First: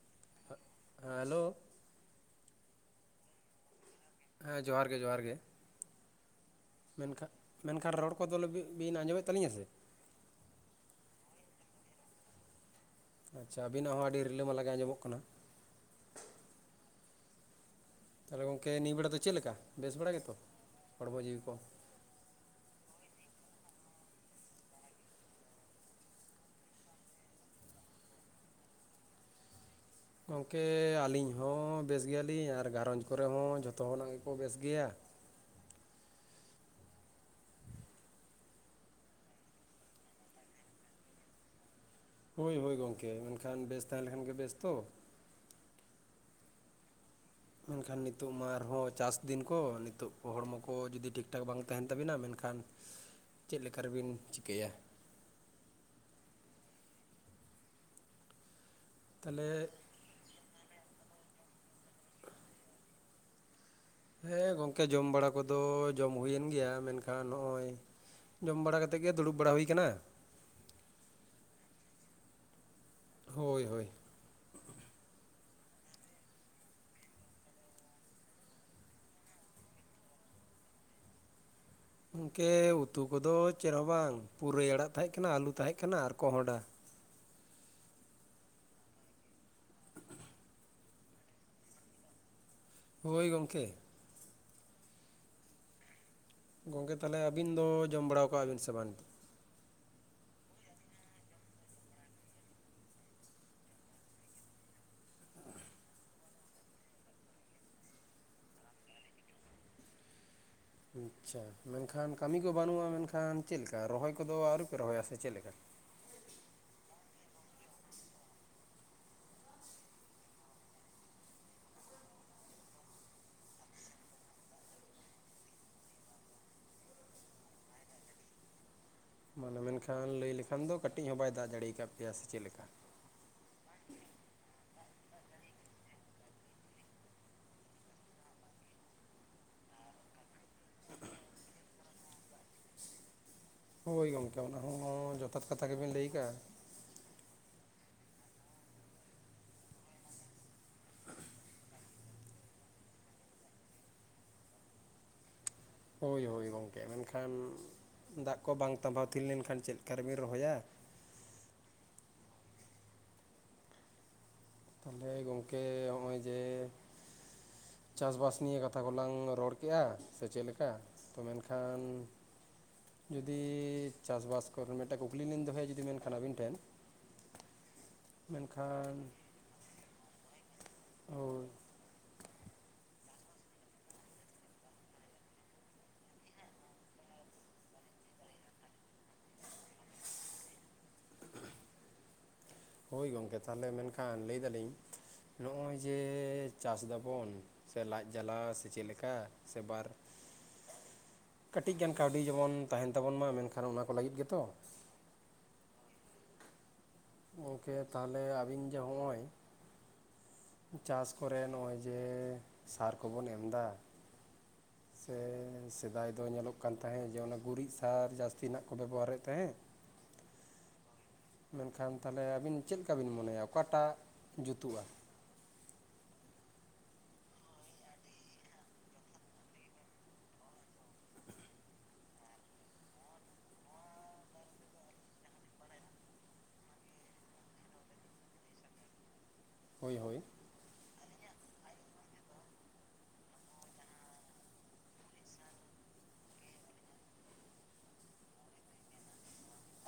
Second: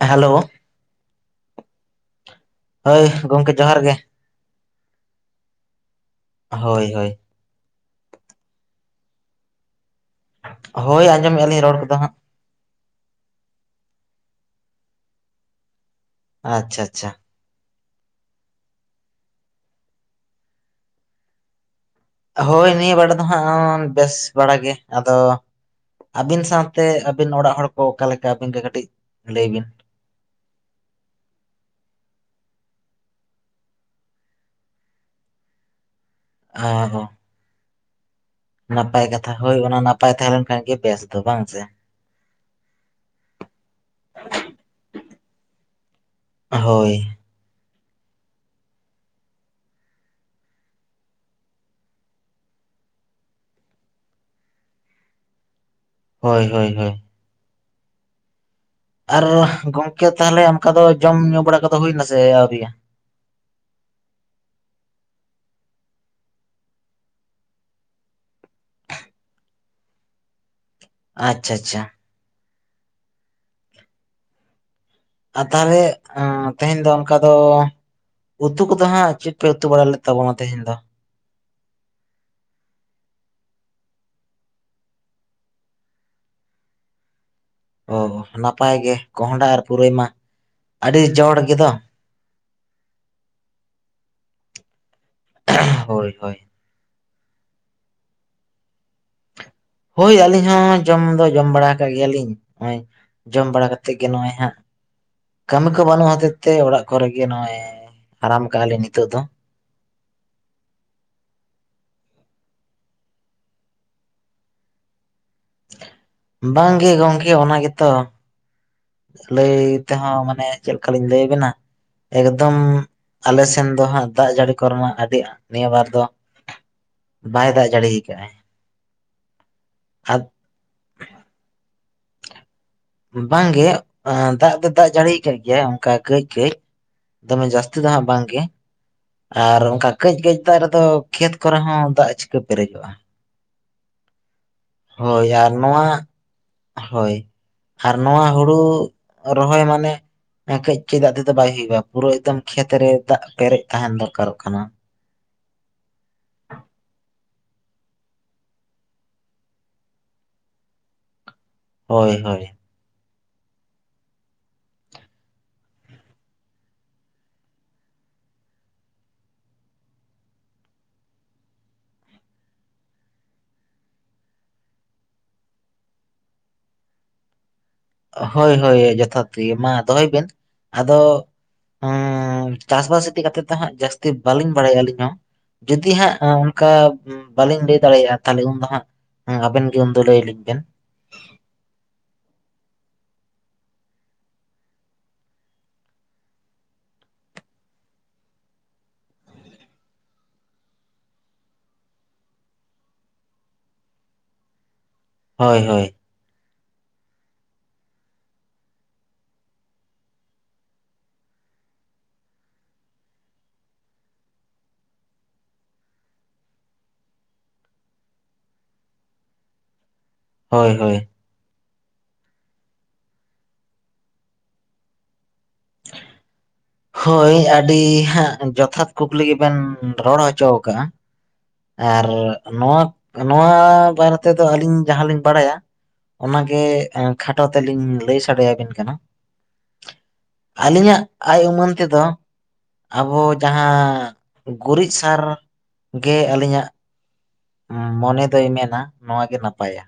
Hello ᱦᱮᱸ hello ᱦᱳᱭ ᱜᱚᱢᱠᱮ ᱡᱚᱦᱟᱨ ᱜᱮ ᱦᱮᱸ ᱡᱚᱦᱟᱨ ᱜᱮ ᱡᱚᱦᱟᱨ ᱜᱮ ᱦᱳᱭ ᱦᱳᱭ ᱢᱮᱱᱠᱷᱟᱱ ᱢᱮᱱᱠᱷᱟᱱ ᱨᱚᱲ ᱠᱚᱫᱚ ᱵᱤᱱ ᱟᱸᱡᱚᱢᱮᱫ ᱛᱟᱹᱞᱤᱧᱟ ᱥᱮ ᱦᱳᱭ ᱟᱸᱡᱚᱢᱮᱫᱼᱟ ᱞᱤᱧ ᱨᱚᱲ ᱠᱚᱫᱚ ᱦᱟᱸᱜ ᱟᱪᱪᱷᱟ ᱟᱹᱵᱤᱱᱟᱜ ᱦᱚᱸ ᱟᱹᱰᱤ ᱨᱤᱞᱟᱹ ᱢᱟᱞᱟ ᱜᱮ ᱟᱸᱡᱚᱢᱚᱜ ᱠᱟᱱᱟ ᱟᱪᱪᱷᱟ ᱟᱪᱪᱷᱟ ᱛᱟᱦᱚᱞᱮ ᱜᱚᱝᱠᱮ ᱱᱤᱭᱟᱹ ᱵᱮᱲᱟ ᱫᱚ ᱪᱮᱫ ᱞᱮᱠᱟ ᱵᱮᱥ ᱵᱟᱲᱟ ᱜᱮᱛᱚ ᱦᱚᱲᱢᱚ ᱡᱤᱣᱤ ᱠᱚ ᱦᱳᱭ ᱱᱤᱭᱟᱹ ᱵᱟᱲᱟ ᱫᱚ ᱦᱟᱸᱜ ᱵᱮᱥ ᱵᱟᱲᱟ ᱜᱮ ᱟᱫᱚ ᱟᱹᱵᱤᱱ ᱥᱟᱶᱛᱮ ᱟᱹᱵᱤᱱ ᱚᱲᱟᱜ ᱦᱚᱲ ᱠᱚ ᱚᱠᱟ ᱞᱮᱠᱟ ᱟᱹᱵᱤᱱ ᱜᱮ ᱠᱟᱹᱴᱤᱡ ᱞᱟᱹᱭ ᱵᱤᱱ ᱜᱚᱢᱠᱮ ᱟᱹᱞᱤᱧ ᱦᱚᱸ ᱵᱮᱥ ᱜᱮᱭᱟᱞᱤᱧ ᱟᱨ ᱜᱷᱟᱨᱚᱸᱧᱡᱽ ᱠᱚᱨᱮ ᱦᱚᱸ ᱡᱷᱚᱛᱚ ᱦᱚᱲ ᱱᱟᱜ ᱜᱮᱠᱚ ᱵᱮᱥ ᱜᱮᱭᱟ ᱚᱦᱚᱸᱻ ᱱᱟᱯᱟᱭ ᱠᱟᱛᱷᱟ ᱦᱳᱭ ᱚᱱᱟ ᱱᱟᱯᱟᱭ ᱛᱟᱦᱮᱸ ᱞᱮᱱᱠᱷᱟᱱ ᱜᱮ ᱵᱮᱥ ᱫᱚ ᱵᱟᱝ ᱥᱮ ᱦᱳᱭ ᱦᱳᱭ ᱜᱚᱢᱠᱮ ᱢᱮᱱᱠᱷᱟᱱ ᱵᱮᱥ ᱛᱟᱦᱮᱸ ᱞᱮᱱᱠᱷᱟᱱ ᱜᱮ ᱵᱮᱥ ᱛᱚ ᱦᱳᱭ ᱢᱮᱱᱠᱷᱟᱱ ᱱᱤᱛᱚᱜ ᱢᱟ ᱟᱨᱦᱚᱸ ᱪᱟᱥ ᱫᱤᱱ ᱠᱚ ᱱᱤᱛᱚᱜ ᱦᱚᱲᱢᱚ ᱠᱚ ᱡᱩᱫᱤ ᱴᱷᱤᱠ ᱴᱷᱟᱠ ᱵᱟᱝᱼᱼ ᱛᱟᱦᱮᱱ ᱛᱟᱹᱵᱤᱱᱟ ᱢᱮᱱᱠᱷᱟᱱ ᱪᱮᱫ ᱞᱮᱠᱟ ᱨᱮᱵᱤᱱ ᱪᱤᱠᱟᱹᱭᱟ ᱦᱳᱭ ᱦᱳᱭ ᱦᱳᱭᱻ ᱟᱨ ᱛᱟᱦᱚᱞᱮ ᱜᱚᱝᱠᱮ ᱛᱟᱦᱚᱞᱮ ᱚᱱᱠᱟ ᱫᱚ ᱡᱚᱢ ᱧᱩ ᱵᱟᱲᱟ ᱠᱚᱫᱚ ᱦᱩᱭᱱᱟ ᱥᱮ ᱟᱹᱣᱨᱤᱭᱟ ᱦᱮᱸ ᱜᱚᱢᱠᱮ ᱡᱚᱢ ᱵᱟᱲᱟ ᱠᱚᱫᱚ ᱡᱚᱢ ᱦᱩᱭᱮᱱ ᱜᱮᱭᱟ ᱢᱮᱱᱠᱷᱟᱱ ᱱᱚᱜᱼᱚᱭ ᱡᱚᱢ ᱵᱟᱲᱟ ᱠᱟᱛᱮᱫ ᱜᱮ ᱫᱩᱲᱩᱵ ᱵᱟᱲᱟ ᱦᱩᱭ ᱟᱠᱟᱱᱟ ᱟᱪᱪᱷᱟ ᱟᱪᱪᱷᱟᱻ ᱦᱳᱭ ᱦᱳᱭ ᱟᱨ ᱛᱟᱦᱚᱞᱮ ᱛᱮᱦᱮᱧ ᱫᱚ ᱚᱱᱠᱟ ᱫᱚ ᱩᱛᱩ ᱠᱚᱫᱚ ᱦᱟᱸᱜ ᱪᱮᱫ ᱯᱮ ᱩᱛᱩ ᱵᱟᱲᱟ ᱞᱮᱫ ᱛᱟᱵᱚᱱᱟ ᱛᱮᱦᱮᱧ ᱫᱚ ᱜᱚᱢᱠᱮ ᱩᱛᱩ ᱠᱚᱫᱚ ᱪᱮᱫ ᱦᱚᱸ ᱵᱟᱝ ᱯᱩᱨᱟᱹᱭ ᱟᱲᱟᱜ ᱛᱟᱦᱮᱸᱜ ᱠᱟᱱᱟ ᱟᱹᱞᱩ ᱛᱟᱦᱮᱸᱜ ᱠᱟᱱᱟ ᱟᱨ ᱠᱚᱦᱚᱸᱰᱟ ᱚ ᱱᱟᱯᱟᱭ ᱜᱮ ᱠᱚᱸᱦᱰᱟ ᱟᱨ ᱯᱩᱨᱟᱹᱭ ᱢᱟ ᱟᱹᱰᱤ ᱡᱚᱲ ᱜᱮᱫᱚ ᱦᱳᱭ ᱜᱚᱢᱠᱮ [unintelligible] ᱦᱳᱭ ᱦᱳᱭ ᱜᱚᱢᱠᱮ ᱛᱟᱦᱚᱞᱮ ᱟᱹᱵᱤᱱ ᱫᱚ ᱡᱚᱢ ᱵᱟᱲᱟᱣᱟᱠᱟᱜ ᱵᱤᱱ ᱥᱮ ᱵᱟᱝ ᱦᱳᱭ ᱟᱹᱞᱤᱧ ᱦᱚᱸ ᱡᱚᱢ ᱫᱚ ᱡᱚᱢ ᱵᱟᱲᱟ ᱟᱠᱟᱜ ᱜᱮᱭᱟᱞᱤᱧ ᱱᱚᱜᱼᱚᱭ ᱡᱚᱢ ᱵᱟᱲᱟ ᱠᱟᱛᱮᱫ ᱜᱮ ᱱᱚᱜᱼᱚᱭ ᱦᱟᱸᱜ ᱠᱟᱹᱢᱤ ᱠᱚ ᱵᱟᱹᱱᱩᱜ ᱦᱚᱛᱮᱫ ᱛᱮ ᱚᱲᱟᱜ ᱠᱚᱨᱮᱜᱮ ᱱᱚᱜᱼᱚᱭ ᱟᱨᱟᱢ ᱟᱠᱟᱜᱼᱟ ᱞᱤᱧ ᱱᱤᱛᱚᱜ ᱫᱚ ᱟᱪᱪᱷᱟ ᱢᱮᱱᱠᱷᱟᱱ ᱠᱟᱹᱢᱤ ᱠᱚ ᱵᱟᱹᱱᱩᱜᱼᱟ ᱢᱮᱱᱠᱷᱟᱱ ᱪᱮᱫ ᱞᱮᱠᱟ ᱨᱚᱦᱚᱭ ᱠᱚᱫᱚ ᱟᱹᱣᱨᱤ ᱯᱮ ᱨᱚᱦᱚᱭᱟ ᱥᱮ ᱪᱮᱫ ᱞᱮᱠᱟ ᱵᱟᱝ ᱜᱮ ᱜᱚᱝᱠᱮ ᱚᱱᱟ ᱜᱮᱛᱚ ᱞᱟᱹᱭ ᱛᱮᱦᱚᱸ ᱢᱟᱱᱮ ᱪᱮᱫ ᱞᱮᱠᱟᱞᱤᱧ ᱞᱟᱹᱭ ᱟᱹᱵᱤᱱᱟ ᱮᱠᱫᱚᱢ ᱟᱞᱮ ᱥᱮᱱ ᱫᱚ ᱦᱟᱸᱜ ᱫᱟᱜ ᱡᱟᱹᱲᱤ ᱠᱚᱨᱮᱢᱟ ᱟᱹᱰᱤ ᱱᱤᱭᱟᱹ ᱵᱟᱨ ᱫᱚ ᱵᱟᱭ ᱫᱟᱜ ᱡᱟᱹᱲᱤ ᱟᱠᱟᱫᱟᱭ ᱢᱟᱱᱮ ᱢᱮᱱᱠᱷᱟᱱ ᱞᱟᱹᱭ ᱞᱮᱠᱷᱟᱱ ᱫᱚ ᱠᱟᱹᱴᱤᱡ ᱦᱚᱸ ᱵᱟᱭ ᱫᱟᱜ ᱡᱟᱹᱲᱤ ᱟᱠᱟᱫ ᱯᱮᱭᱟ ᱥᱮ ᱪᱮᱫ ᱞᱮᱠᱟ ᱵᱟᱝᱜᱮ ᱫᱟᱜ ᱫᱚ ᱫᱟᱜ ᱡᱟᱹᱲᱤᱭᱟᱠᱟᱜ ᱜᱮᱭᱟ ᱚᱱᱠᱟ ᱠᱟᱹᱡᱼᱠᱟᱹᱡ ᱫᱚᱢᱮ ᱡᱟᱹᱥᱛᱤ ᱫᱚ ᱦᱟᱸᱜ ᱵᱟᱝᱜᱮ ᱟᱨ ᱚᱱᱠᱟ ᱠᱟᱹᱡᱼᱠᱟᱹᱡ ᱫᱟᱜ ᱨᱮᱫᱚ ᱠᱷᱮᱛ ᱠᱚᱨᱮ ᱦᱚᱸ ᱫᱟᱜ ᱪᱤᱠᱟᱹ ᱯᱮᱨᱮᱡᱚᱜᱼᱟ ᱦᱳᱭ ᱜᱚᱢᱠᱮ ᱚᱱᱟ ᱦᱚᱸ ᱦᱳᱭ ᱡᱚᱛᱷᱟᱛ ᱟᱨ ᱠᱟᱛᱷᱟ ᱱᱚᱣᱟ ᱜᱮᱵᱮᱱ ᱞᱟᱹᱭ ᱟᱠᱟᱫᱼᱟ ᱦᱳᱭ ᱟᱨ ᱱᱚᱣᱟ ᱦᱳᱲᱳ ᱨᱚᱦᱚᱭ ᱢᱟᱱᱮ ᱠᱟᱹᱡᱼᱠᱟᱹᱡ ᱫᱟᱜ ᱛᱮᱫᱚ ᱵᱟᱭ ᱦᱩᱭᱩᱜᱼᱟ ᱯᱩᱨᱟᱹ ᱮᱫᱠᱚᱢ ᱠᱷᱮᱛ ᱨᱮ ᱫᱟᱜ ᱯᱮᱨᱮᱡ ᱛᱟᱦᱮᱱ ᱫᱚᱨᱠᱟᱨᱚᱜ ᱠᱟᱱᱟ ᱦᱳᱭ ᱦᱳᱭ ᱜᱚᱝᱠᱮ ᱢᱮᱱᱠᱷᱟᱱ ᱫᱟᱜ ᱠᱚ ᱵᱟᱝ ᱛᱟᱸᱵᱟᱣ ᱛᱷᱤᱨ ᱞᱮᱱᱠᱷᱟᱱ ᱪᱮᱫ ᱞᱮᱠᱟ ᱨᱮᱵᱤᱱ ᱨᱚᱦᱚᱭᱟ ᱦᱳᱭ ᱦᱳᱭ ᱛᱟᱦᱚᱞᱮ ᱜᱚᱢᱠᱮ ᱦᱚᱜᱼᱚᱭ ᱡᱮ ᱪᱟᱥ ᱵᱟᱥ ᱱᱤᱭᱟᱹ ᱠᱟᱛᱷᱟ ᱠᱚᱞᱟᱝ ᱨᱚᱲ ᱠᱮᱫᱼᱟ ᱥᱮ ᱪᱮᱫ ᱞᱮᱠᱟ ᱛᱚ ᱢᱮᱱᱠᱷᱟᱱ ᱡᱩᱫᱤ ᱪᱟᱥᱵᱟᱥ ᱠᱚᱨᱮ ᱢᱤᱫᱴᱟᱝ ᱠᱩᱠᱞᱤ ᱞᱤᱧ ᱫᱚᱦᱚᱭᱟ ᱡᱩᱫᱤ ᱢᱮᱱᱠᱷᱟᱱ ᱟᱹᱵᱤᱱ ᱴᱷᱮᱱ [unintelligible] ᱦᱳᱭ ᱦᱳᱭ ᱢᱮᱱᱠᱷᱟᱱ ᱡᱚᱛᱷᱟᱛ ᱜᱮ ᱢᱟ ᱫᱚᱦᱚᱭ ᱵᱤᱱ ᱟᱫᱚ ᱦᱳᱭ ᱪᱟᱥᱵᱟᱥ ᱤᱫᱤ ᱠᱟᱛᱮᱜ ᱫᱚ ᱦᱟᱜ ᱡᱟᱹᱥᱛᱤ ᱵᱟᱹᱞᱤᱧ ᱵᱟᱲᱟᱭᱟ ᱟᱹᱞᱤᱧ ᱦᱚᱸ ᱡᱩᱫᱤ ᱦᱟᱸᱜ ᱚᱱᱠᱟ ᱵᱟᱹᱞᱤᱧ ᱞᱟᱹᱭ ᱫᱟᱲᱮᱭᱟᱜᱼᱟ ᱛᱟᱦᱚᱞᱮ ᱩᱱᱫᱚ ᱦᱟᱸᱜ ᱦᱮᱸ ᱟᱵᱤᱱ ᱜᱮ ᱩᱱᱫᱚ ᱞᱟᱹᱭ ᱟᱞᱤᱧ ᱵᱮᱱ ᱦᱳᱭ ᱜᱚᱝᱠᱮ ᱛᱟᱦᱚᱞᱮ ᱢᱮᱱᱠᱷᱟᱱ ᱞᱟᱹᱭ ᱫᱟᱞᱤᱧ ᱱᱚᱜᱼᱚᱭ ᱡᱮ ᱪᱟᱥ ᱫᱟᱵᱚᱱ ᱥᱮ ᱞᱟᱡ ᱡᱟᱞᱟ ᱥᱮ ᱪᱮᱫ ᱞᱮᱠᱟ ᱥᱮ ᱵᱟᱨ ᱠᱟᱹᱴᱤᱡ ᱜᱟᱱ ᱠᱟᱹᱣᱰᱤ ᱡᱮᱢᱚᱱ ᱛᱟᱦᱮᱱ ᱛᱟᱵᱚᱱ ᱢᱟ ᱢᱮᱱᱠᱷᱟᱱ ᱚᱱᱟ ᱠᱚ ᱞᱟᱹᱜᱤᱫ ᱜᱮᱛᱚ ᱦᱳᱭ ᱦᱳᱭ ᱜᱚᱢᱠᱮ ᱛᱟᱦᱚᱞᱮ ᱟᱵᱤᱱ ᱡᱮ ᱦᱚᱜᱼᱚᱭ ᱪᱟᱥ ᱠᱚᱨᱮ ᱱᱚᱜᱼᱚᱭ ᱡᱮ ᱥᱟᱨ ᱠᱚᱵᱚᱱ ᱮᱢ ᱮᱫᱟ ᱥᱮ ᱥᱮᱫᱟᱭ ᱫᱚ ᱧᱮᱞᱚᱜ ᱠᱟᱱ ᱛᱟᱦᱮᱸᱫ ᱡᱮ ᱚᱱᱟ ᱜᱩᱨᱤᱡ ᱥᱟᱨ ᱡᱟᱹᱥᱛᱤ ᱱᱟᱜ ᱠᱚ ᱵᱮᱵᱚᱦᱟᱨᱮᱫ ᱛᱟᱦᱮᱸᱫ [inaudible] ᱦᱳᱭ ᱦᱳᱭ ᱢᱮᱱᱠᱷᱟᱱ ᱛᱟᱦᱚᱞᱮ ᱟᱵᱤᱱ ᱪᱮᱫ ᱞᱮᱠᱟ ᱵᱤᱱ ᱢᱚᱱᱮᱭᱟ ᱚᱠᱟᱴᱟᱜ ᱡᱩᱛᱩᱜᱼᱟ? ᱦᱳᱭ ᱟᱹᱰᱤ ᱦᱟᱸᱜ ᱡᱚᱛᱷᱟᱛ ᱠᱩᱠᱞᱤ ᱜᱮᱵᱮᱱ ᱨᱚᱲ ᱦᱚᱪᱚ ᱟᱠᱟᱫᱼᱟ᱾ ᱟᱨ ᱱᱚᱣᱟ ᱱᱚᱣᱟ ᱵᱟᱨᱮ ᱛᱮᱫᱚ ᱟᱹᱞᱤᱧ ᱡᱟᱦᱟᱸᱞᱤᱧ ᱵᱟᱲᱟᱭ-ᱟ᱾ ᱚᱱᱟᱜᱮ ᱠᱷᱟᱴᱚ ᱛᱮᱞᱤᱧ ᱞᱟᱹᱭ ᱥᱟᱰᱮ ᱟᱹᱵᱤᱱ ᱠᱟᱱᱟ ᱦᱳᱭ ᱦᱳᱭ ᱟᱹᱞᱤᱧᱟᱜ ᱟᱭ ᱩᱢᱟᱹᱱ ᱛᱮᱫᱚ ᱟᱵᱚ ᱡᱟᱦᱟᱸ ᱜᱩᱨᱤᱡ ᱥᱟᱨ ᱜᱮ ᱟᱹᱞᱤᱧᱟᱜ ᱢᱚᱱᱮ ᱫᱚᱭ ᱢᱮᱱᱟ ᱱᱚᱣᱟ ᱜᱮ ᱱᱟᱯᱟᱭᱟ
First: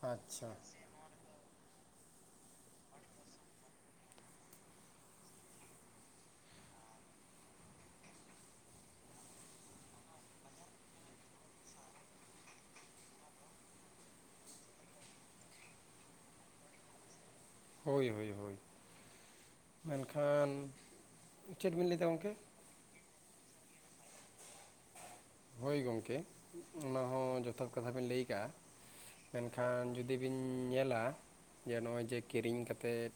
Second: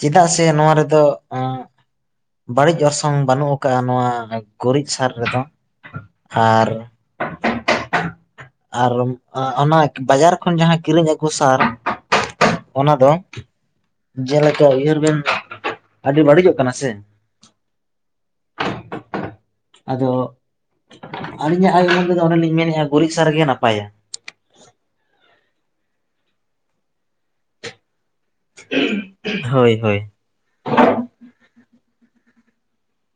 ᱪᱮᱫᱟᱜ ᱥᱮ ᱟᱪᱪᱷᱟ ᱱᱚᱣᱟ ᱨᱮᱫᱚ ᱮᱸ [inaudible] ᱵᱟᱹᱲᱤᱡ ᱚᱨᱥᱚᱝ ᱵᱟᱹᱱᱩᱜ ᱟᱠᱟᱫ-ᱟ ᱱᱚᱣᱟ ᱜᱩᱨᱤᱡ ᱥᱟᱨ ᱨᱮᱫᱚ ᱟᱨ ᱟᱨ ᱚᱱᱟ ᱵᱟᱡᱟᱨ ᱠᱷᱚᱱ ᱡᱟᱦᱟᱸ ᱠᱤᱨᱤᱧ ᱟᱹᱜᱩ ᱥᱟᱨ ᱚᱱᱟ ᱫᱚ ᱡᱮᱞᱮᱠᱟ ᱩᱭᱦᱟᱹᱨ ᱵᱮᱱ ᱟᱹᱰᱤ ᱵᱟᱹᱲᱤᱡᱚᱜ ᱠᱟᱱᱟ ᱥᱮ ᱦᱳᱭ ᱦᱳᱭ ᱦᱳᱭ ᱟᱫᱚ ᱢᱮᱱᱠᱷᱟᱱ ᱪᱮᱫ ᱟᱹᱞᱤᱧᱟᱜ ᱟᱭ ᱵᱤᱱ ᱞᱟᱹᱭᱫᱟ ᱩᱢᱟᱹᱱ ᱛᱮᱫᱚ ᱜᱚᱝᱠᱮ ᱚᱱᱮᱞᱤᱧ ᱢᱮᱱᱮᱫᱼᱟ ᱜᱩᱨᱤᱡ ᱥᱟᱨ ᱜᱮ ᱱᱟᱯᱟᱭᱟ᱾ ᱦᱳᱭ ᱜᱚᱢᱠᱮ ᱚᱱᱟ ᱦᱚᱸ ᱡᱚᱛᱷᱟ ᱠᱟᱛᱷᱟ ᱵᱤᱱ ᱞᱟᱹᱭ ᱟᱠᱟᱜᱼᱟ ᱦᱳᱭ ᱢᱮᱱᱠᱷᱟᱱ ᱦᱳᱭ ᱡᱩᱫᱤ ᱵᱤᱱ ᱧᱮᱞᱟ ᱡᱮ ᱱᱚᱜᱼᱚᱭ ᱡᱮ ᱠᱤᱨᱤᱧ ᱠᱟᱛᱮᱫ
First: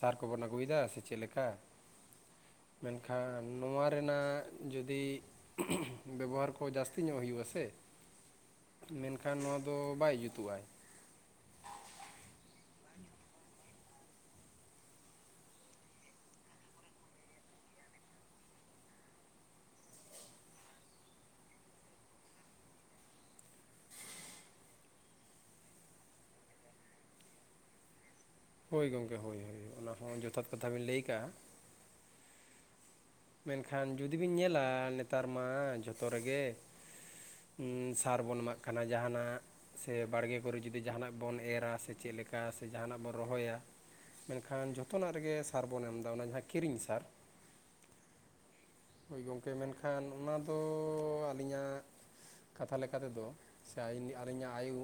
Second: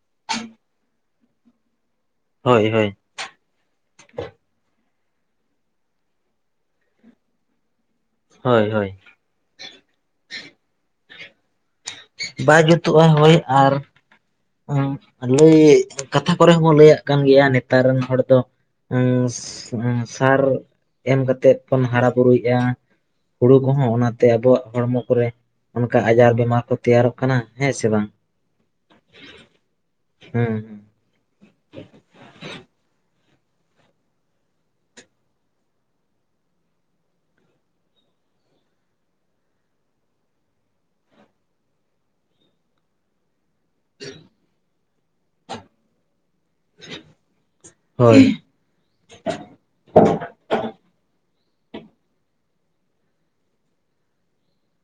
ᱥᱟᱨ ᱠᱚᱵᱚᱱ ᱟᱹᱜᱩᱭᱮᱫᱟ ᱥᱮ ᱪᱮᱫ ᱞᱮᱠᱟ ᱦᱳᱭ ᱦᱳᱭ ᱠᱷᱟᱱ ᱱᱚᱣᱟ ᱨᱮᱱᱟᱜ ᱡᱩᱫᱤ ᱵᱮᱵᱚᱦᱟᱨ ᱠᱚ ᱡᱟᱹᱥᱛᱤ ᱧᱚᱜ ᱦᱩᱭᱩᱜᱼᱟ ᱥᱮ ᱦᱳᱭ ᱦᱳᱭ ᱮᱱᱠᱷᱟᱱ ᱱᱚᱣᱟ ᱫᱚ ᱵᱟᱭ ᱡᱩᱛᱩᱜᱼ ᱟᱭ ᱵᱟᱭ ᱡᱩᱛᱩᱜᱼᱟ ᱦᱳᱭ ᱟᱨ ᱦᱚᱸ ᱞᱟᱹᱭ ᱠᱟᱛᱷᱟ ᱠᱚᱨᱮ ᱦᱚᱸᱵᱚᱱ ᱞᱟᱹᱭᱟᱜ ᱠᱟᱱ ᱜᱮᱭᱟ ᱱᱮᱛᱟᱨ ᱨᱮᱱ ᱦᱚᱲ ᱫᱚ ᱥᱟᱨ ᱮᱢ ᱠᱟᱛᱮᱮᱫ ᱵᱚᱱ ᱦᱟᱨᱟ ᱵᱩᱨᱩᱭᱮᱫᱼᱟ ᱦᱩᱲᱩ ᱠᱚᱦᱚᱸ ᱚᱱᱟᱛᱮ ᱟᱵᱚᱣᱟᱜ ᱦᱚᱲᱢᱚ ᱠᱚᱨᱮ ᱚᱱᱠᱟ ᱟᱡᱟᱨ ᱵᱮᱢᱟᱨ ᱠᱚ ᱛᱮᱭᱟᱨᱚᱜ ᱠᱟᱱᱟ ᱦᱮᱸ ᱥᱮ ᱵᱟᱝ ᱦᱳᱭ ᱜᱚᱢᱠᱮ ᱦᱳᱭ ᱦᱳᱭ ᱚᱱᱟ ᱦᱚᱸ ᱡᱚᱛᱷᱟᱛ ᱦᱮᱸ ᱠᱟᱛᱷᱟ ᱵᱮᱱ ᱞᱟᱹᱭ ᱟᱠᱟᱜᱼᱟ ᱢᱮᱱᱠᱷᱟᱱ ᱡᱩᱫᱤ ᱵᱤᱱ ᱧᱮᱞᱟ ᱱᱮᱛᱟᱨ ᱢᱟ ᱡᱷᱚᱛᱚ ᱨᱮᱜᱮ ᱥᱟᱨ ᱵᱚᱱ ᱮᱢᱟᱜ ᱠᱟᱱᱟ ᱡᱟᱦᱟᱱᱟᱜ ᱥᱮ ᱵᱟᱲᱜᱮ ᱠᱚᱨᱮ ᱡᱩᱫᱤ ᱡᱟᱦᱟᱱᱟᱜ ᱵᱚᱱ ᱮᱨᱟ ᱥᱮ ᱪᱮᱫᱞᱮᱠᱟ ᱥᱮ ᱡᱟᱦᱟᱱᱟᱜ ᱵᱚᱱ ᱨᱚᱦᱚᱭᱟ ᱢᱮᱱᱠᱷᱟᱱ ᱡᱚᱛᱚᱱᱟᱜ ᱨᱮᱜᱮ ᱥᱟᱨ ᱵᱚᱱ ᱮᱢᱫᱟ ᱚᱱᱟ ᱡᱟᱦᱟᱸ ᱠᱤᱨᱤᱧ ᱥᱟᱨ ᱦᱳᱭ ᱦᱳᱭ ᱜᱚᱢᱠᱮ ᱢᱮᱱᱠᱷᱟᱱ ᱚᱱᱟᱫᱚ ᱟᱹᱞᱤᱧᱟᱜ ᱠᱟᱛᱷᱟ ᱞᱮᱠᱟ ᱛᱮᱫᱚ ᱥᱮ ᱟᱞᱤᱧᱟᱜ ᱟᱭᱩ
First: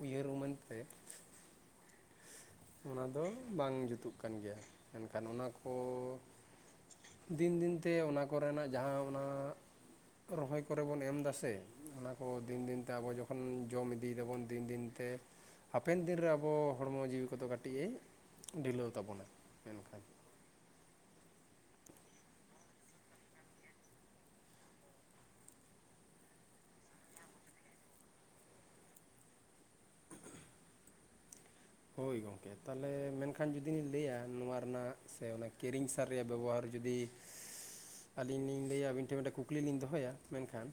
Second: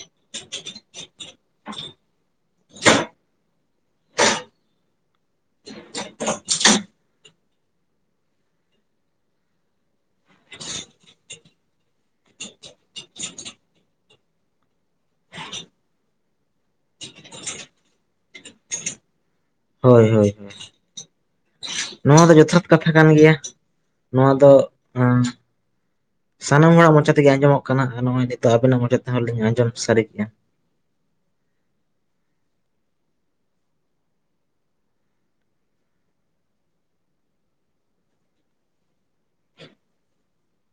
ᱩᱭᱦᱟᱹᱨ ᱩᱢᱟᱹᱱ ᱛᱮ ᱚᱱᱟ ᱫᱚ ᱵᱟᱝ ᱡᱩᱛᱩᱜ ᱠᱟᱱ ᱜᱮᱭᱟ ᱢᱮᱱᱠᱷᱟᱱ ᱚᱱᱟ ᱠᱚ ᱫᱤᱱ ᱫᱤᱱᱛᱮ ᱚᱱᱟ ᱠᱚᱨᱮᱱᱟᱜ ᱡᱟᱦᱟᱸ ᱚᱱᱟ ᱨᱚᱦᱚᱭ ᱠᱚᱨᱮ ᱵᱚᱱ ᱮᱢ ᱫᱟᱥᱮ ᱚᱱᱟ ᱠᱚ ᱫᱤᱱ ᱫᱤᱱᱛᱮ ᱟᱵᱚ ᱡᱚᱠᱷᱚᱱ ᱡᱚᱢ ᱤᱫᱤᱭ ᱫᱟᱵᱚᱱ ᱫᱤᱱ ᱫᱤᱱᱛᱮ ᱦᱟᱯᱮᱱ ᱫᱤᱱ ᱨᱮ ᱟᱵᱚ ᱦᱚᱲᱢᱚ ᱡᱤᱣᱤ ᱠᱚᱫᱚ ᱠᱟᱹᱴᱤᱡ ᱮ ᱰᱷᱤᱞᱟᱹᱣ ᱛᱟᱵᱚᱱᱟ ᱢᱮᱱᱠᱷᱟᱱ ᱦᱳᱭ ᱦᱳᱭ ᱦᱳᱭ ᱱᱚᱣᱟ ᱫᱚ ᱡᱚᱛᱷᱟᱛ ᱠᱟᱛᱷᱟ ᱠᱟᱱ ᱜᱮᱭᱟ ᱱᱚᱣᱟ ᱫᱚ ᱥᱟᱱᱟᱢ ᱦᱚᱲᱟᱜ ᱢᱪᱷᱟ ᱛᱮᱜᱮ ᱟᱸᱡᱚᱢᱚᱜ ᱠᱟᱱᱟ ᱟᱨ ᱱᱚᱜᱼᱚᱭ ᱱᱤᱛᱚᱜ ᱟᱵᱮᱱᱟᱜ ᱢᱪᱷᱟ ᱛᱮᱦᱚᱸ ᱞᱤᱧ ᱟᱸᱡᱚᱢ ᱥᱟᱹᱨᱤ ᱠᱮᱜᱼᱟ ᱦᱳᱭ ᱜᱚᱢᱠᱮ ᱛᱟᱦᱚᱞᱮ ᱢᱮᱱᱠᱷᱟᱱ ᱡᱩᱫᱤᱧ ᱞᱟᱹᱭᱟ ᱱᱚᱣᱟ ᱨᱮᱱᱟᱜ ᱥᱮ ᱚᱱᱟ ᱠᱤᱨᱤᱧ ᱥᱟᱨ ᱨᱮᱭᱟᱜ ᱵᱮᱵᱚᱦᱟᱨ ᱡᱩᱫᱤ ᱟᱹᱞᱤᱧ ᱞᱤᱧ ᱞᱟᱹᱭᱟ ᱟᱹᱵᱤᱱ ᱴᱷᱮᱱ ᱢᱤᱫᱴᱮᱱ ᱠᱩᱠᱞᱤ ᱞᱤᱧ ᱫᱚᱦᱚᱭᱟ ᱢᱮᱱᱠᱷᱟᱱ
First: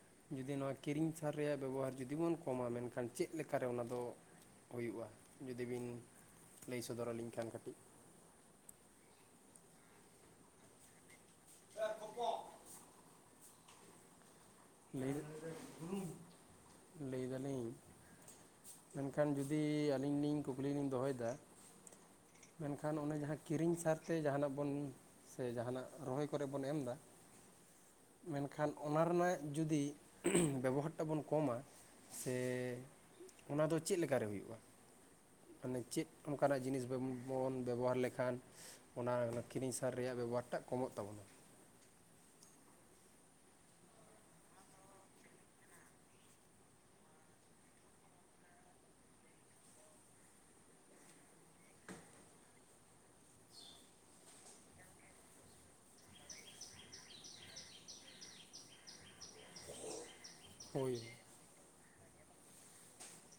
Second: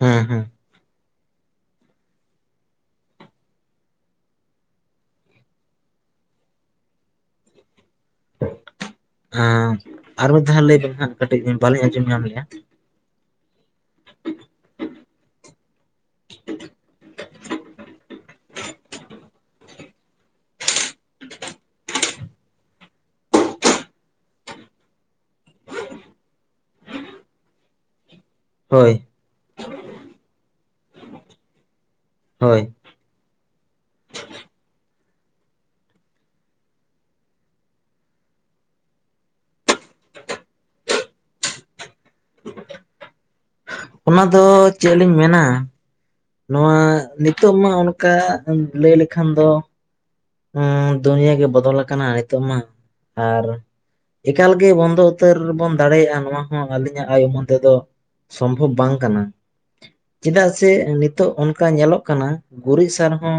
ᱦᱮᱸ ᱦᱮᱸ ᱡᱩᱫᱤ ᱱᱚᱣᱟ ᱠᱤᱨᱤᱧ ᱥᱟᱨ ᱨᱮᱭᱟᱜ ᱵᱮᱵᱚᱦᱟᱨ ᱡᱩᱫᱤ ᱵᱚᱱ ᱠᱚᱢᱟ ᱢᱮᱱᱠᱷᱟᱱ ᱪᱮᱫᱠᱟᱨᱮ ᱚᱱᱟ ᱫᱚ ᱦᱩᱭᱩᱜᱼᱟ? ᱡᱩᱫᱤ ᱵᱤᱱ ᱞᱟᱹᱭ ᱥᱚᱫᱚᱨ ᱟᱹᱞᱤᱧ ᱠᱷᱟᱱ ᱠᱟᱹᱴᱤᱡ ᱟᱨ ᱢᱤᱫ ᱫᱷᱟᱣ ᱞᱟᱹᱭ ᱵᱮᱱ ᱦᱟᱸᱜ ᱠᱟᱹᱴᱤᱡ ᱵᱟᱹᱞᱤᱧ ᱟᱸᱡᱚᱢ ᱧᱟᱢ ᱞᱮᱼᱟ ᱞᱟᱹᱭ ᱞᱟᱹᱭ ᱫᱟᱞᱤᱧ ᱢᱮᱱᱠᱷᱟᱱ ᱡᱩᱫᱤ ᱟᱹᱞᱤᱧ ᱞᱤᱧ ᱠᱩᱠᱞᱤ ᱞᱤᱧ ᱫᱚᱦᱚᱭᱮᱫᱟ ᱢᱮᱱᱠᱷᱟᱱ ᱚᱱᱮ ᱡᱟᱦᱟᱸ ᱠᱤᱨᱤᱧ ᱥᱟᱨᱛᱮ ᱡᱟᱦᱟᱱᱟᱜ ᱵᱚᱱ ᱥᱮ ᱡᱟᱦᱟᱱᱟᱜ ᱨᱚᱦᱚᱭ ᱠᱚᱨᱮᱜ ᱵᱚᱱ ᱮᱢᱫᱟ ᱢᱮᱱᱠᱷᱟᱱ ᱦᱳᱭ ᱚᱱᱟ ᱨᱮᱱᱟᱜ ᱡᱩᱫᱤ ᱵᱮᱵᱚᱦᱟᱨ ᱴᱟᱜ ᱵᱚᱱ ᱠᱚᱢᱟ ᱥᱮᱼᱼ ᱦᱳᱭ ᱚᱱᱟ ᱫᱚ ᱪᱮᱫ ᱞᱠᱟᱨᱮ ᱦᱩᱭᱩᱜᱼᱟ᱾ ᱢᱟᱱᱮ ᱪᱮᱫ ᱚᱱᱠᱟᱱᱟᱜ ᱡᱤᱱᱤᱥ ᱵᱟᱵᱚᱱ ᱵᱮᱵᱚᱦᱟᱨ ᱞᱮᱠᱷᱟᱱᱼᱼ ᱚᱱᱟ ᱠᱤᱨᱤᱧ ᱥᱟᱨ ᱨᱮᱭᱟᱜ ᱵᱮᱵᱚᱦᱟᱨ ᱴᱟᱜ ᱠᱚᱢᱚᱜ ᱛᱟᱵᱚᱱᱟ᱾ ᱚᱱᱟ ᱫᱚ ᱪᱮᱫ ᱞᱤᱧ ᱢᱮᱱᱟ, ᱱᱚᱣᱟ ᱱᱤᱛᱚᱜ ᱢᱟ ᱚᱱᱠᱟ ᱞᱟᱹᱭ ᱞᱮᱠᱷᱟᱱ ᱫᱚᱼᱼ ᱫᱩᱱᱤᱭᱟ ᱜᱮ ᱵᱚᱫᱚᱞ ᱟᱠᱟᱱᱟ ᱱᱤᱛᱚᱜ ᱢᱟ ᱟᱨᱼᱼ ᱮᱠᱟᱞ ᱜᱮ ᱵᱚᱱᱫᱚ ᱩᱛᱟᱹᱨ ᱵᱚᱱ ᱫᱟᱲᱮᱭᱟᱜᱼᱟ ᱱᱚᱣᱟ ᱦᱚᱸ ᱟᱹᱞᱤᱧᱼᱟᱜ ᱟᱭ [unintelligible] ᱩᱢᱚᱱ [unintelligible] ᱫᱚ ᱥᱚᱢᱵᱷᱚᱵ ᱵᱟᱝ ᱠᱟᱱᱟ᱾ ᱪᱮᱫᱟᱜ ᱥᱮ ᱦᱳᱭ ᱱᱤᱛᱚᱜ ᱚᱱᱠᱟ ᱧᱮᱞᱚᱜ ᱠᱟᱱᱟᱼᱼ ᱜᱩᱨᱤᱡ ᱥᱟᱨ ᱦᱚᱸ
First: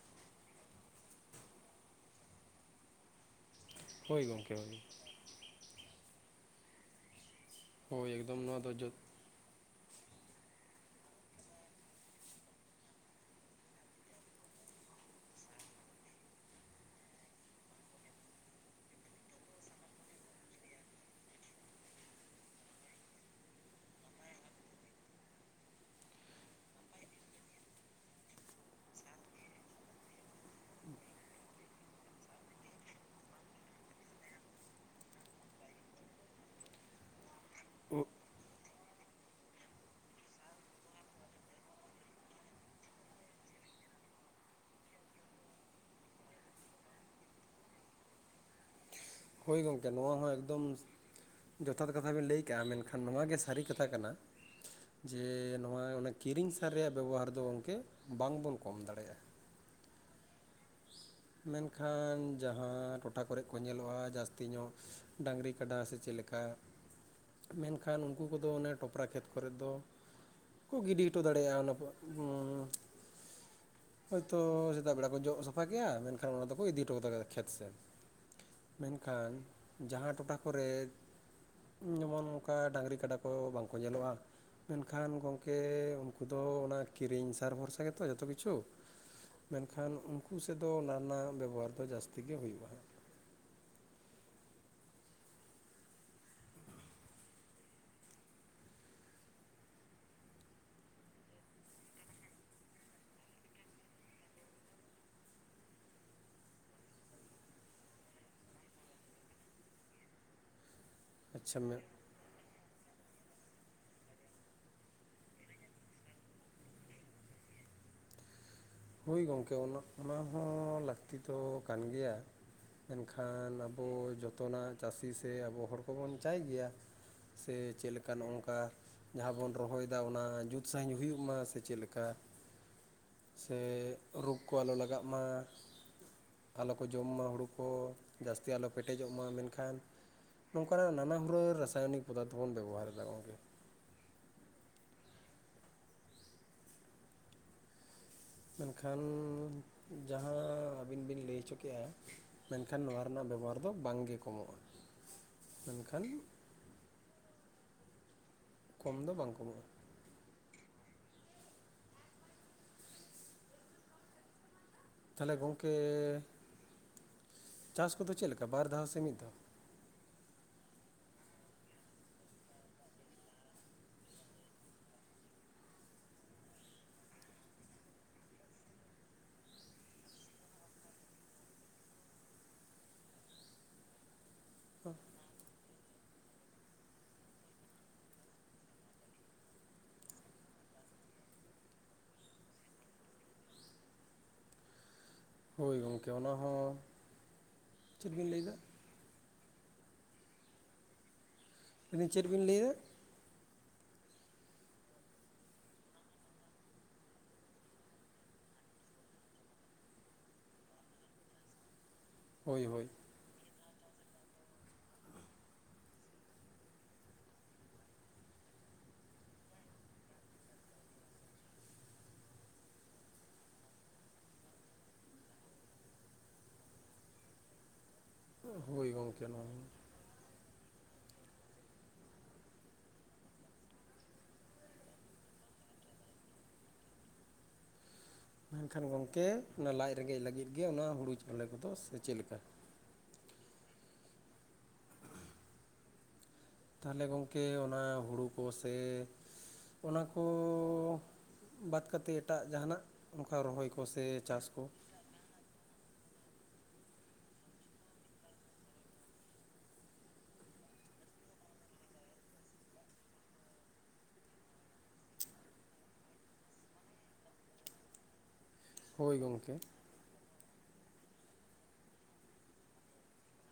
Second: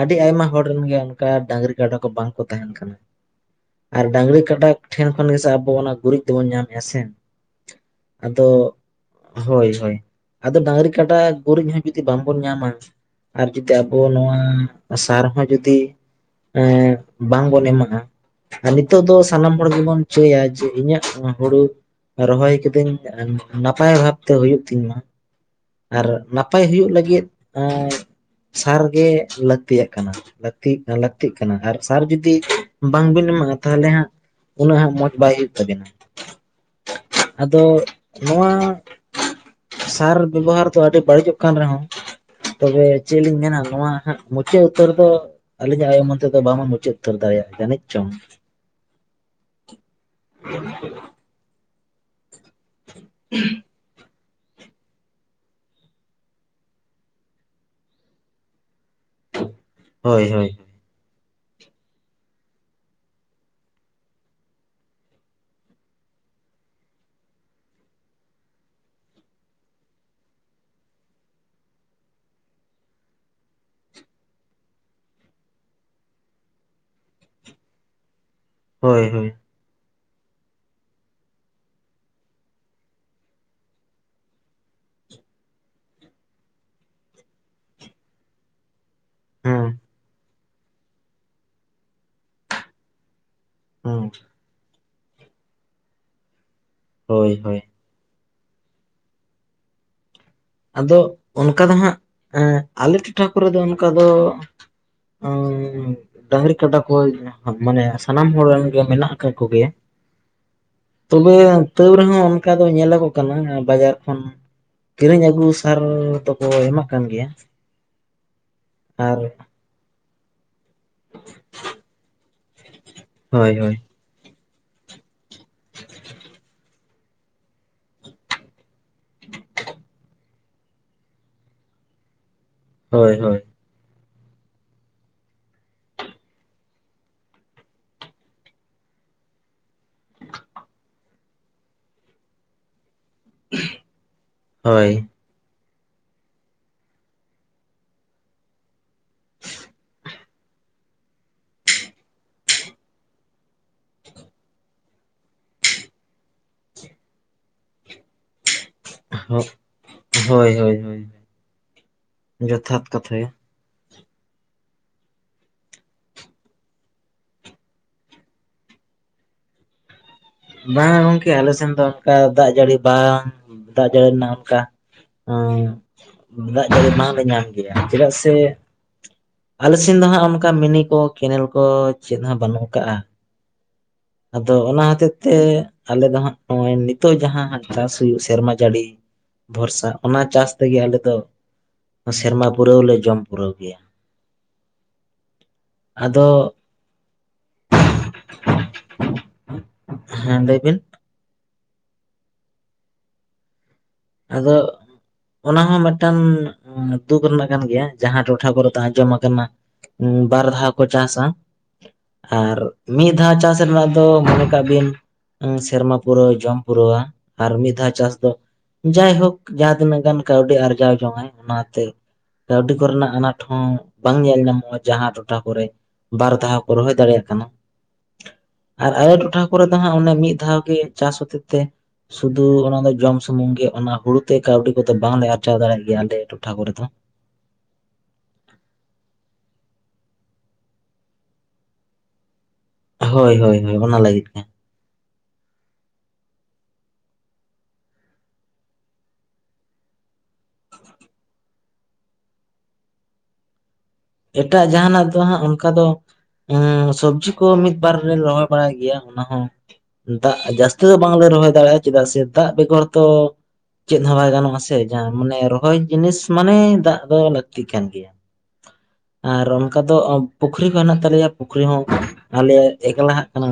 ᱟᱹᱰᱤ ᱟᱭᱢᱟ ᱦᱚᱲ ᱨᱮᱱ ᱜᱮᱭᱟᱼᱼ ᱰᱟᱹᱝᱨᱤ ᱠᱟᱰᱟ ᱠᱚ ᱵᱟᱝ ᱠᱚ ᱛᱟᱦᱮᱱ ᱠᱟᱱᱟ᱾ ᱟᱨ ᱦᱳᱭ ᱰᱟᱹᱝᱨᱤ ᱜᱚᱢᱠᱮ ᱠᱟᱰᱟᱼᱼ ᱦᱳᱭ ᱴᱷᱮᱱ ᱠᱷᱚᱱ ᱜᱮ ᱥᱮᱮ ᱟᱵᱚ ᱚᱱᱟ ᱜᱩᱨᱤᱡ ᱛᱮᱵᱚᱱ ᱧᱟᱢᱮᱜᱼᱟ ᱥᱮ ᱦᱳᱭ ᱮᱠᱫᱚᱢ ᱟᱫᱚ ᱱᱚᱣᱟ ᱫᱚ ᱡᱚ ᱦᱳᱭ ᱦᱳᱭ ᱟᱫᱚ ᱰᱟᱹᱟᱝᱨᱤ ᱠᱟᱰᱟ ᱜᱩᱨᱤᱡ ᱦᱚᱸ ᱡᱩᱫᱤ ᱵᱟᱝᱵᱚᱱ ᱧᱟᱢᱟ ᱟᱨ ᱡᱩᱫᱤ ᱟᱵᱚ ᱱᱚᱣᱟ ᱥᱟᱨ ᱦᱚᱸ ᱡᱩᱫᱤᱼᱼ ᱮ ᱵᱟᱝ ᱵᱚᱱ ᱮᱢᱟᱜᱼᱟᱼᱼ ᱟᱨ ᱱᱤᱛᱚᱜ ᱫᱚ ᱥᱟᱱᱟᱢ ᱦᱚᱲ ᱜᱮᱵᱚᱱ ᱪᱟᱹᱭᱟ ᱡᱮ ᱤᱧᱟᱹᱜ ᱦᱩᱲᱩᱼᱼ ᱨᱚᱦᱚᱭ ᱠᱤᱫᱟᱹᱧ ᱱᱟᱯᱟᱭ ᱵᱷᱟᱵᱛᱮ ᱦᱳᱭᱳᱜ ᱛᱤᱧ ᱢᱟ, ᱟᱨ ᱱᱟᱯᱟᱭ ᱦᱩᱭᱩᱜ ᱞᱟᱹᱜᱤᱫᱼᱼ ᱥᱟᱨ ᱜᱮ ᱞᱟᱹᱠᱛᱤᱭᱟᱜ ᱠᱟᱱᱟ ᱞᱟᱹᱠᱛᱤᱜᱼᱼ ᱞᱟᱹᱠᱛᱤᱜ ᱠᱟᱱᱟ ᱟᱨ ᱥᱟᱨ ᱡᱩᱫᱤ ᱵᱟᱝᱵᱤᱱ ᱮᱢᱟᱜᱼᱟ ᱛᱟᱦᱚᱞᱮ ᱦᱟᱸᱜᱼᱼ ᱩᱱᱟᱹᱜ ᱦᱟᱸᱜ ᱢᱚᱡᱽ ᱵᱟᱭ ᱦᱩᱭᱩᱜ ᱛᱟᱵᱤᱱᱟ᱾ ᱟᱫᱚ ᱱᱚᱣᱟᱼᱼ ᱥᱟᱨ ᱵᱮᱵᱚᱦᱟᱨ ᱫᱚ ᱟᱹᱰᱤ ᱵᱟᱹᱲᱤᱡᱚᱜ ᱠᱟᱱ ᱨᱮᱦᱚᱸᱼᱼ ᱛᱚᱵᱮ ᱪᱮᱫ ᱞᱤᱧ ᱢᱮᱱᱟ ᱱᱚᱣᱟ ᱦᱟᱸᱜ ᱢᱩᱪᱟᱹᱫ ᱩᱛᱟᱹᱨ ᱫᱚᱼᱼ ᱟᱹᱞᱤᱧᱟᱜ ᱟᱭᱳ ᱢᱚᱫᱷᱮ ᱫᱚ ᱵᱟᱝ ᱵᱚᱱ ᱢᱩᱪᱟᱹᱫ ᱩᱛᱟᱹᱨ ᱫᱟᱲᱮᱭᱟᱜᱼᱟ ᱡᱟᱹᱱᱤᱡ ᱪᱚᱝ᱾ ᱦᱳᱭ ᱜᱚᱝᱠᱮ ᱱᱚᱣᱟ ᱦᱚᱸ ᱮᱠᱫᱚᱢ ᱡᱚᱛᱷᱟᱛ ᱠᱟᱛᱷᱟ ᱵᱮᱱ ᱞᱟᱹᱭ ᱠᱟᱜᱼᱟ ᱢᱮᱱᱠᱷᱟᱱ ᱱᱚᱣᱟ ᱜᱮ ᱥᱟᱹᱨᱤ ᱠᱟᱛᱷᱟᱼᱼ ᱠᱟᱛᱷᱟ ᱠᱟᱱᱟ᱾ ᱡᱮ ᱱᱚᱣᱟ ᱠᱤᱨᱤᱧ ᱥᱟᱨ ᱨᱮᱭᱟᱜ ᱵᱮᱵᱚᱦᱟᱨ ᱫᱚ ᱜᱚᱢᱠᱮ ᱵᱟᱝ ᱵᱚᱱ ᱠᱚᱢ ᱫᱟᱲᱮᱭᱟᱜᱼᱟ᱾ ᱦᱳᱭ ᱦᱳᱭ ᱢᱮᱱᱠᱷᱟᱱ ᱡᱟᱦᱟᱸ ᱴᱚᱴᱷᱟ ᱠᱚᱨᱮᱜ ᱠᱚ ᱧᱮᱞᱚᱜᱼᱟ ᱡᱟᱹᱥᱛᱤ ᱧᱚᱜᱼᱼ ᱰᱟᱝᱨᱤ, ᱠᱟᱰᱟ ᱥᱮ ᱪᱮᱫ ᱞᱮᱠᱟᱼᱼ ᱢᱮᱱᱠᱷᱟᱱ ᱩᱱᱠᱩ ᱠᱚᱫᱚ ᱚᱱᱮ ᱴᱚᱯᱨᱟ ᱠᱷᱮᱛ ᱠᱚᱨᱮ ᱫᱚᱼᱼ ᱠᱚ ᱜᱤᱰᱤ ᱦᱚᱴᱚ ᱫᱟᱲᱮᱭᱟᱜᱼᱟ ᱚᱱᱟ [inaudible] ᱦᱳᱭ ᱛᱚ ᱥᱮᱛᱟᱜ ᱵᱮᱲᱟ ᱠᱚ ᱡᱚᱜ ᱥᱟᱯ ᱥᱟᱯᱷᱟ ᱠᱮᱜ-ᱟ ᱢᱮᱱᱠᱷᱟᱱ ᱚᱱᱟ ᱫᱚᱠᱚ ᱤᱫᱤ ᱦᱚᱴᱚ ᱠᱟᱫᱟ ᱠᱷᱮᱛ ᱥᱮᱫ ᱦᱳᱭ ᱦᱳᱭ ᱢᱮᱱᱠᱷᱟᱱ ᱡᱟᱦᱟᱸ ᱴᱚᱴᱷᱟ ᱠᱚᱨᱮ ᱡᱮᱢᱚᱱ ᱚᱝᱠᱟ ᱰᱟᱹᱟᱝᱨᱤ, ᱠᱟᱰᱟ ᱠᱚ ᱵᱟᱝᱠᱚ ᱧᱮᱞᱚᱜᱼᱟ ᱢᱮᱱᱠᱷᱟᱱ ᱜᱚᱝᱠᱮ ᱩᱱᱠᱩ ᱫᱚ ᱚᱱᱟ ᱠᱤᱨᱤᱧ ᱥᱟᱨ ᱵᱷᱚᱨᱥᱟ ᱜᱮ ᱛᱚ ᱡᱚᱛᱚ ᱠᱤᱪᱷᱩ ᱦᱮᱸ ᱢᱮᱱᱠᱷᱟᱱ ᱩᱝᱠᱩ ᱥᱮᱫ ᱫᱚ ᱱᱚᱣᱟ ᱨᱮᱱᱟᱜ ᱵᱮᱵᱚᱦᱟᱨ ᱫᱚ ᱡᱟᱹᱥᱛᱤ ᱜᱮ ᱦᱩᱭᱩᱜᱼᱟ ᱦᱟᱸᱜ᱾ ᱦᱩᱸ ᱦᱳᱭ ᱦᱳᱭ ᱟᱫᱚ ᱚᱱᱠᱟ ᱫᱚ ᱦᱟᱸᱜ ᱮᱸᱻ ᱟᱞᱮ ᱴᱚᱴᱷᱟ ᱠᱚᱨᱮ ᱫᱚ ᱚᱱᱠᱟ ᱫᱚ [unintelligible] ᱰᱟᱝᱨᱤ ᱠᱟᱰᱟ ᱠᱚ ᱢᱟᱱᱮ ᱥᱟᱱᱟᱢ ᱦᱚᱲ ᱨᱮᱱ ᱜᱮ ᱢᱮᱱᱟᱜ ᱟᱠᱟᱫ ᱠᱚ ᱜᱮᱭᱟ [inaudible] ᱛᱚᱵᱮ ᱟᱪᱪᱷᱟ ᱢᱮ ᱛᱟᱹᱣ ᱨᱮᱦᱚᱸ ᱚᱱᱠᱟ ᱫᱚ ᱧᱮᱞᱚᱜᱚᱜ ᱠᱟᱱᱟ ᱵᱟᱡᱟᱨ ᱠᱷᱚᱱ ᱠᱤᱨᱤᱧ ᱟᱹᱜᱩ ᱜᱩ ᱥᱟᱨ ᱫᱚ ᱠᱚ ᱮᱢᱟᱜ ᱠᱟᱱ ᱜᱮᱭᱟ ᱟᱨ ᱦᱳᱭ ᱜᱚᱢᱠᱮ ᱚᱱᱟ ᱦᱚᱸ ᱞᱟᱹᱠᱛᱤ ᱫᱚ ᱠᱟᱱ ᱜᱮᱭᱟᱼᱼ ᱦᱳᱭ ᱢᱮᱱᱠᱷᱟᱱ ᱦᱳᱭ ᱟᱵᱚ ᱡᱚᱛᱚᱱᱟᱜ ᱪᱟᱹᱥᱤ ᱥᱮ ᱟᱵᱚ ᱦᱚᱲ ᱠᱚᱵᱚᱱ ᱪᱟᱭ ᱜᱮᱭᱟᱼᱼ ᱥᱮ ᱪᱮᱫ ᱞᱮᱠᱟ ᱱᱚᱝᱠᱟ ᱡᱟᱦᱟᱸ ᱵᱚᱱ ᱨᱚᱦᱚᱭ ᱮᱫᱟ ᱚᱱᱟ ᱡᱩᱛ ᱥᱟᱺᱦᱤᱡ ᱦᱩᱭᱩᱜ ᱢᱟ ᱥᱮ ᱪᱮᱫ ᱞᱮᱠᱟ ᱦᱳᱭ ᱦᱳᱭ ᱥᱮ ᱨᱳᱜ ᱠᱚ ᱟᱞᱚ ᱞᱟᱜᱟᱜ ᱢᱟ ᱟᱞᱚ ᱠᱚ ᱡᱚᱢ ᱢᱟ ᱦᱩᱲᱩ ᱠᱚ ᱡᱟᱹᱥᱛᱤ ᱟᱞᱚ ᱯᱮᱴᱮᱡᱚᱜ ᱢᱟ ᱢᱮᱱᱠᱷᱟᱱ ᱱᱚᱝᱠᱟᱱᱟᱜ ᱱᱟᱱᱟ ᱦᱩᱱᱟᱹᱨ ᱨᱟᱥᱟᱭᱚᱱᱤᱠ ᱯᱚᱫᱟᱨᱛᱷᱚ ᱵᱚᱱ ᱵᱮᱵᱚᱦᱟᱨ ᱮᱫᱟ ᱜᱚᱝᱠᱮ ᱦᱳᱭ ᱢᱮᱱᱠᱷᱟᱱ ᱡᱟᱦᱟᱸ ᱟᱹᱵᱤᱱ ᱵᱤᱱ ᱞᱟᱹᱭ ᱦᱚᱪᱚᱠᱮᱜ-ᱟ ᱢᱮᱱᱠᱷᱟᱱ ᱱᱚᱣᱟ ᱨᱮᱱᱟᱜ ᱵᱮᱵᱚᱦᱟᱨ ᱫᱚ ᱵᱟᱝᱜᱮ ᱠᱚᱢᱚᱜ-ᱟ ᱢᱮᱱᱠᱷᱟᱱ ᱠᱚᱢ ᱫᱚ ᱵᱟᱝ ᱠᱚᱢᱚᱜ-ᱟ ᱦᱳᱭ ᱦᱳᱭ ᱦᱳᱭ ᱡᱚᱛᱷᱟᱛ ᱠᱟᱛᱷᱟ ᱜᱮ ᱛᱟᱦᱞᱮ ᱜᱚᱝᱠᱮ ᱪᱟᱥ ᱠᱚᱫᱚ ᱪᱮᱫ ᱞᱮᱠᱟ ᱵᱟᱨ ᱫᱷᱟᱣ ᱥᱮ ᱢᱤᱫ ᱫᱷᱟᱣ ᱵᱟᱝ ᱜᱚᱝᱠᱮ ᱟᱞᱮ ᱥᱮᱱ ᱫᱚ ᱚᱱᱠᱟ ᱫᱟᱜ ᱡᱟᱹᱲᱤ ᱵᱟᱝ ᱫᱟᱜ ᱡᱟᱹᱲᱤ ᱨᱮᱱᱟᱜ ᱚᱱᱠᱟ ᱮ ᱫᱟᱜ ᱡᱟᱹᱲᱤ ᱵᱟᱝ ᱞᱮ ᱧᱟᱢ ᱜᱮᱭᱟ ᱪᱮᱫᱟᱜ ᱥᱮ‍‌‍ᱼᱼ ᱟᱞᱮ ᱥᱮᱱ ᱫᱚ ᱦᱟᱸᱜ ᱚᱱᱠᱟ ᱢᱤᱱᱤ ᱠᱚ ᱠᱮᱱᱮᱞ ᱠᱚ ᱪᱮᱫ ᱦᱚᱸ ᱵᱟᱹᱱᱩᱜ ᱟᱠᱟᱜᱼᱟ᱾ [unintelligible] ᱟᱫᱚ ᱚᱱᱟ ᱦᱚᱛᱮᱡ [unintelligible] ᱛᱮ ᱟᱞᱮ ᱫᱚ ᱦᱟᱸᱜ ᱱᱚᱜ-ᱚᱭ ᱱᱤᱛ-ᱚᱜ ᱡᱟᱦᱟᱸ ᱦᱟᱸᱜ ᱪᱟᱥ ᱦᱩᱭᱩᱜ ᱥᱮᱨᱢᱟ ᱡᱟᱹᱲᱤ ᱵᱷᱚᱨᱥᱟ ᱚᱱᱟ ᱪᱟᱥ ᱛᱮᱜᱮ ᱟᱞᱮ ᱫᱚ ᱥᱮᱨᱢᱟ ᱯᱩᱨᱟᱹᱣ ᱞᱮ ᱡᱚᱢ ᱯᱩᱨᱟᱹᱣ ᱜᱮᱭᱟ ᱦᱳᱭ ᱜᱚᱢᱠᱮ ᱟᱫᱚ ᱚᱱᱟ ᱦᱚᱸ ᱪᱮᱫ ᱵᱤᱱ ᱞᱟᱹᱭ ᱮᱫᱟ ᱦᱮᱸ ᱞᱟᱹᱭ ᱵᱤᱱ ᱢᱮᱱ ᱤᱫᱟᱹᱧ ᱪᱮᱫ ᱵᱤᱱ ᱞᱟᱹᱭᱟ ᱟᱫᱚ ᱚᱱᱟ ᱦᱚᱸ ᱢᱤᱫᱴᱟᱝ ᱫᱩᱠᱷ ᱨᱮᱱᱟᱜ ᱠᱟᱱ ᱜᱮᱭᱟ ᱡᱟᱦᱟᱸ ᱴᱚᱴᱷᱟ ᱠᱚᱨᱮ ᱫᱚ ᱟᱸᱡᱚᱢ ᱟᱠᱟᱱᱟ ᱵᱟᱨ ᱫᱷᱟᱣ ᱠᱚ ᱪᱟᱥᱟ ᱟᱨ ᱦᱳᱭ ᱦᱳᱭ ᱢᱤᱫ [unintelligible] ᱪᱟᱥ ᱨᱮᱱᱟᱜ ᱫᱚ ᱢᱚᱱᱮ ᱠᱟᱜ ᱵᱤᱱ ᱥᱮᱨᱢᱟ ᱯᱩᱨᱟᱹᱣ ᱡᱚᱢ ᱯᱩᱨᱟᱹᱣ-ᱟ ᱟᱨ ᱢᱤᱫ ᱫᱷᱟᱣ ᱪᱟᱥ ᱫᱚ ᱡᱟᱭ ᱦᱳᱠ ᱡᱟᱦᱟᱸ ᱛᱤᱱᱟᱹᱜ ᱜᱟᱱ ᱠᱟᱹᱣᱰᱤ ᱟᱨᱡᱟᱣ ᱡᱚᱝᱟᱭ ᱚᱱᱟᱛᱮ ᱠᱟᱹᱣᱰᱤ ᱠᱚᱨᱮᱱᱟᱜ ᱟᱱᱟᱴ ᱦᱚᱸ ᱵᱟᱝ ᱧᱮᱞ ᱧᱟᱢᱚᱜ-ᱟ ᱡᱟᱦᱟᱸ ᱴᱚᱴᱷᱟ ᱠᱚᱨᱮ ᱵᱟᱨ ᱫᱷᱟᱣ ᱠᱚ ᱨᱚᱦᱚᱭ ᱫᱟᱲᱮᱭᱟᱜ ᱠᱟᱱᱟ ᱦᱳᱭ ᱟᱨ ᱟᱞᱮ ᱜᱚᱢᱠᱮ ᱚᱱᱟ ᱴᱚᱴᱷᱟ ᱦᱚᱸ ᱠᱚᱨᱮ ᱫᱚ ᱦᱟᱸᱜ ᱚᱱᱮ ᱢᱤᱫ ᱫᱷᱟᱣ ᱜᱮ ᱪᱟᱥ ᱦᱚᱛᱮ ᱛᱮ ᱥᱩᱫᱷᱩ ᱚᱱᱟ ᱫᱚ ᱡᱚᱢ ᱥᱩᱢᱩᱝ ᱜᱮ ᱚᱱᱟ ᱦᱩᱲᱩ ᱛᱮ ᱠᱟᱹᱣᱰᱤ ᱠᱚᱛᱮ ᱵᱟᱝᱞᱮ ᱟᱨᱡᱟᱣ ᱫᱟᱲᱮᱭᱟᱜ ᱜᱮᱭᱟ ᱟᱞᱮ ᱴᱚᱴᱷᱟ ᱠᱚᱨᱮ ᱫᱚ ᱢᱮᱱᱠᱷᱟᱱ ᱜᱚᱝᱠᱮ ᱚᱱᱟ ᱞᱟᱡ ᱨᱮᱸᱜᱮᱡ ᱞᱟᱹᱜᱤᱫ ᱜᱮ ᱚᱱᱟ ᱦᱩᱲᱩ ᱪᱟᱣᱞᱮ ᱠᱚᱫᱚ ᱥᱮ ᱪᱮᱫ ᱞᱮᱠᱟ ᱦᱳᱭ ᱦᱳᱭ ᱦᱳᱭ ᱚᱱᱟ ᱞᱟᱹᱜᱤᱫ ᱜᱮ [inaudible] ᱛᱟᱦᱚᱞᱮ ᱜᱚᱢᱠᱮ ᱚᱱᱟ ᱦᱩᱲᱩ ᱠᱚ ᱥᱮ ᱚᱱᱟ ᱠᱚ ᱵᱟᱫ ᱠᱟᱛᱮ ᱮᱴᱟᱜ ᱡᱟᱦᱟᱸᱱᱟᱜ ᱚᱱᱠᱟ ᱨᱚᱦᱚᱭ ᱠᱚ ᱥᱮ ᱪᱟᱥ ᱠᱚ ᱮᱴᱟᱜ ᱡᱟᱦᱟᱸᱱᱟᱜ ᱫᱚ ᱦᱟᱸᱜ ᱚᱱᱠᱟ ᱫᱚ ᱦᱚᱸ ᱥᱚᱵᱽᱡᱤ ᱠᱚ ᱢᱤᱫ ᱵᱟᱨ ᱞᱮ ᱨᱚᱦᱚᱭ ᱵᱟᱲᱟᱭ ᱜᱮᱭᱟ ᱚᱱᱟ ᱦᱚᱸ ᱫᱟᱜ ᱡᱟᱹᱥᱛᱤ ᱫᱚ ᱵᱟᱝᱞᱮ ᱨᱚᱦᱚᱭ ᱫᱟᱲᱮᱭᱟᱜ-ᱟ ᱪᱮᱫᱟᱜ ᱥᱮ ᱫᱟᱜ ᱵᱮᱜᱚᱨ ᱛᱚ ᱪᱮᱫ ᱦᱚᱸ ᱵᱟᱭ ᱜᱟᱱᱚᱜ-ᱟ ᱥᱮ ᱡᱟᱦᱟᱸ ᱢᱟᱱᱮ ᱨᱚᱦᱚᱭ ᱡᱤᱱᱤᱥ ᱢᱟᱱᱮ ᱫᱟᱜ ᱫᱚ ᱞᱟᱹᱠᱛᱤ ᱠᱟᱱ ᱜᱮᱭᱟ ᱦᱳᱭ ᱟᱨ ᱜᱚᱢᱠᱮ ᱚᱱᱠᱟ ᱫᱚ ᱯᱩᱠᱷᱨᱤ ᱠᱚ ᱦᱮᱱᱟᱜ ᱛᱟᱞᱮᱭᱟ ᱯᱩᱠᱷᱨᱤ ᱦᱚᱸ ᱟᱞᱮᱭᱟᱜ ᱮᱠᱞᱟᱦᱟᱜ ᱠᱟᱱᱟ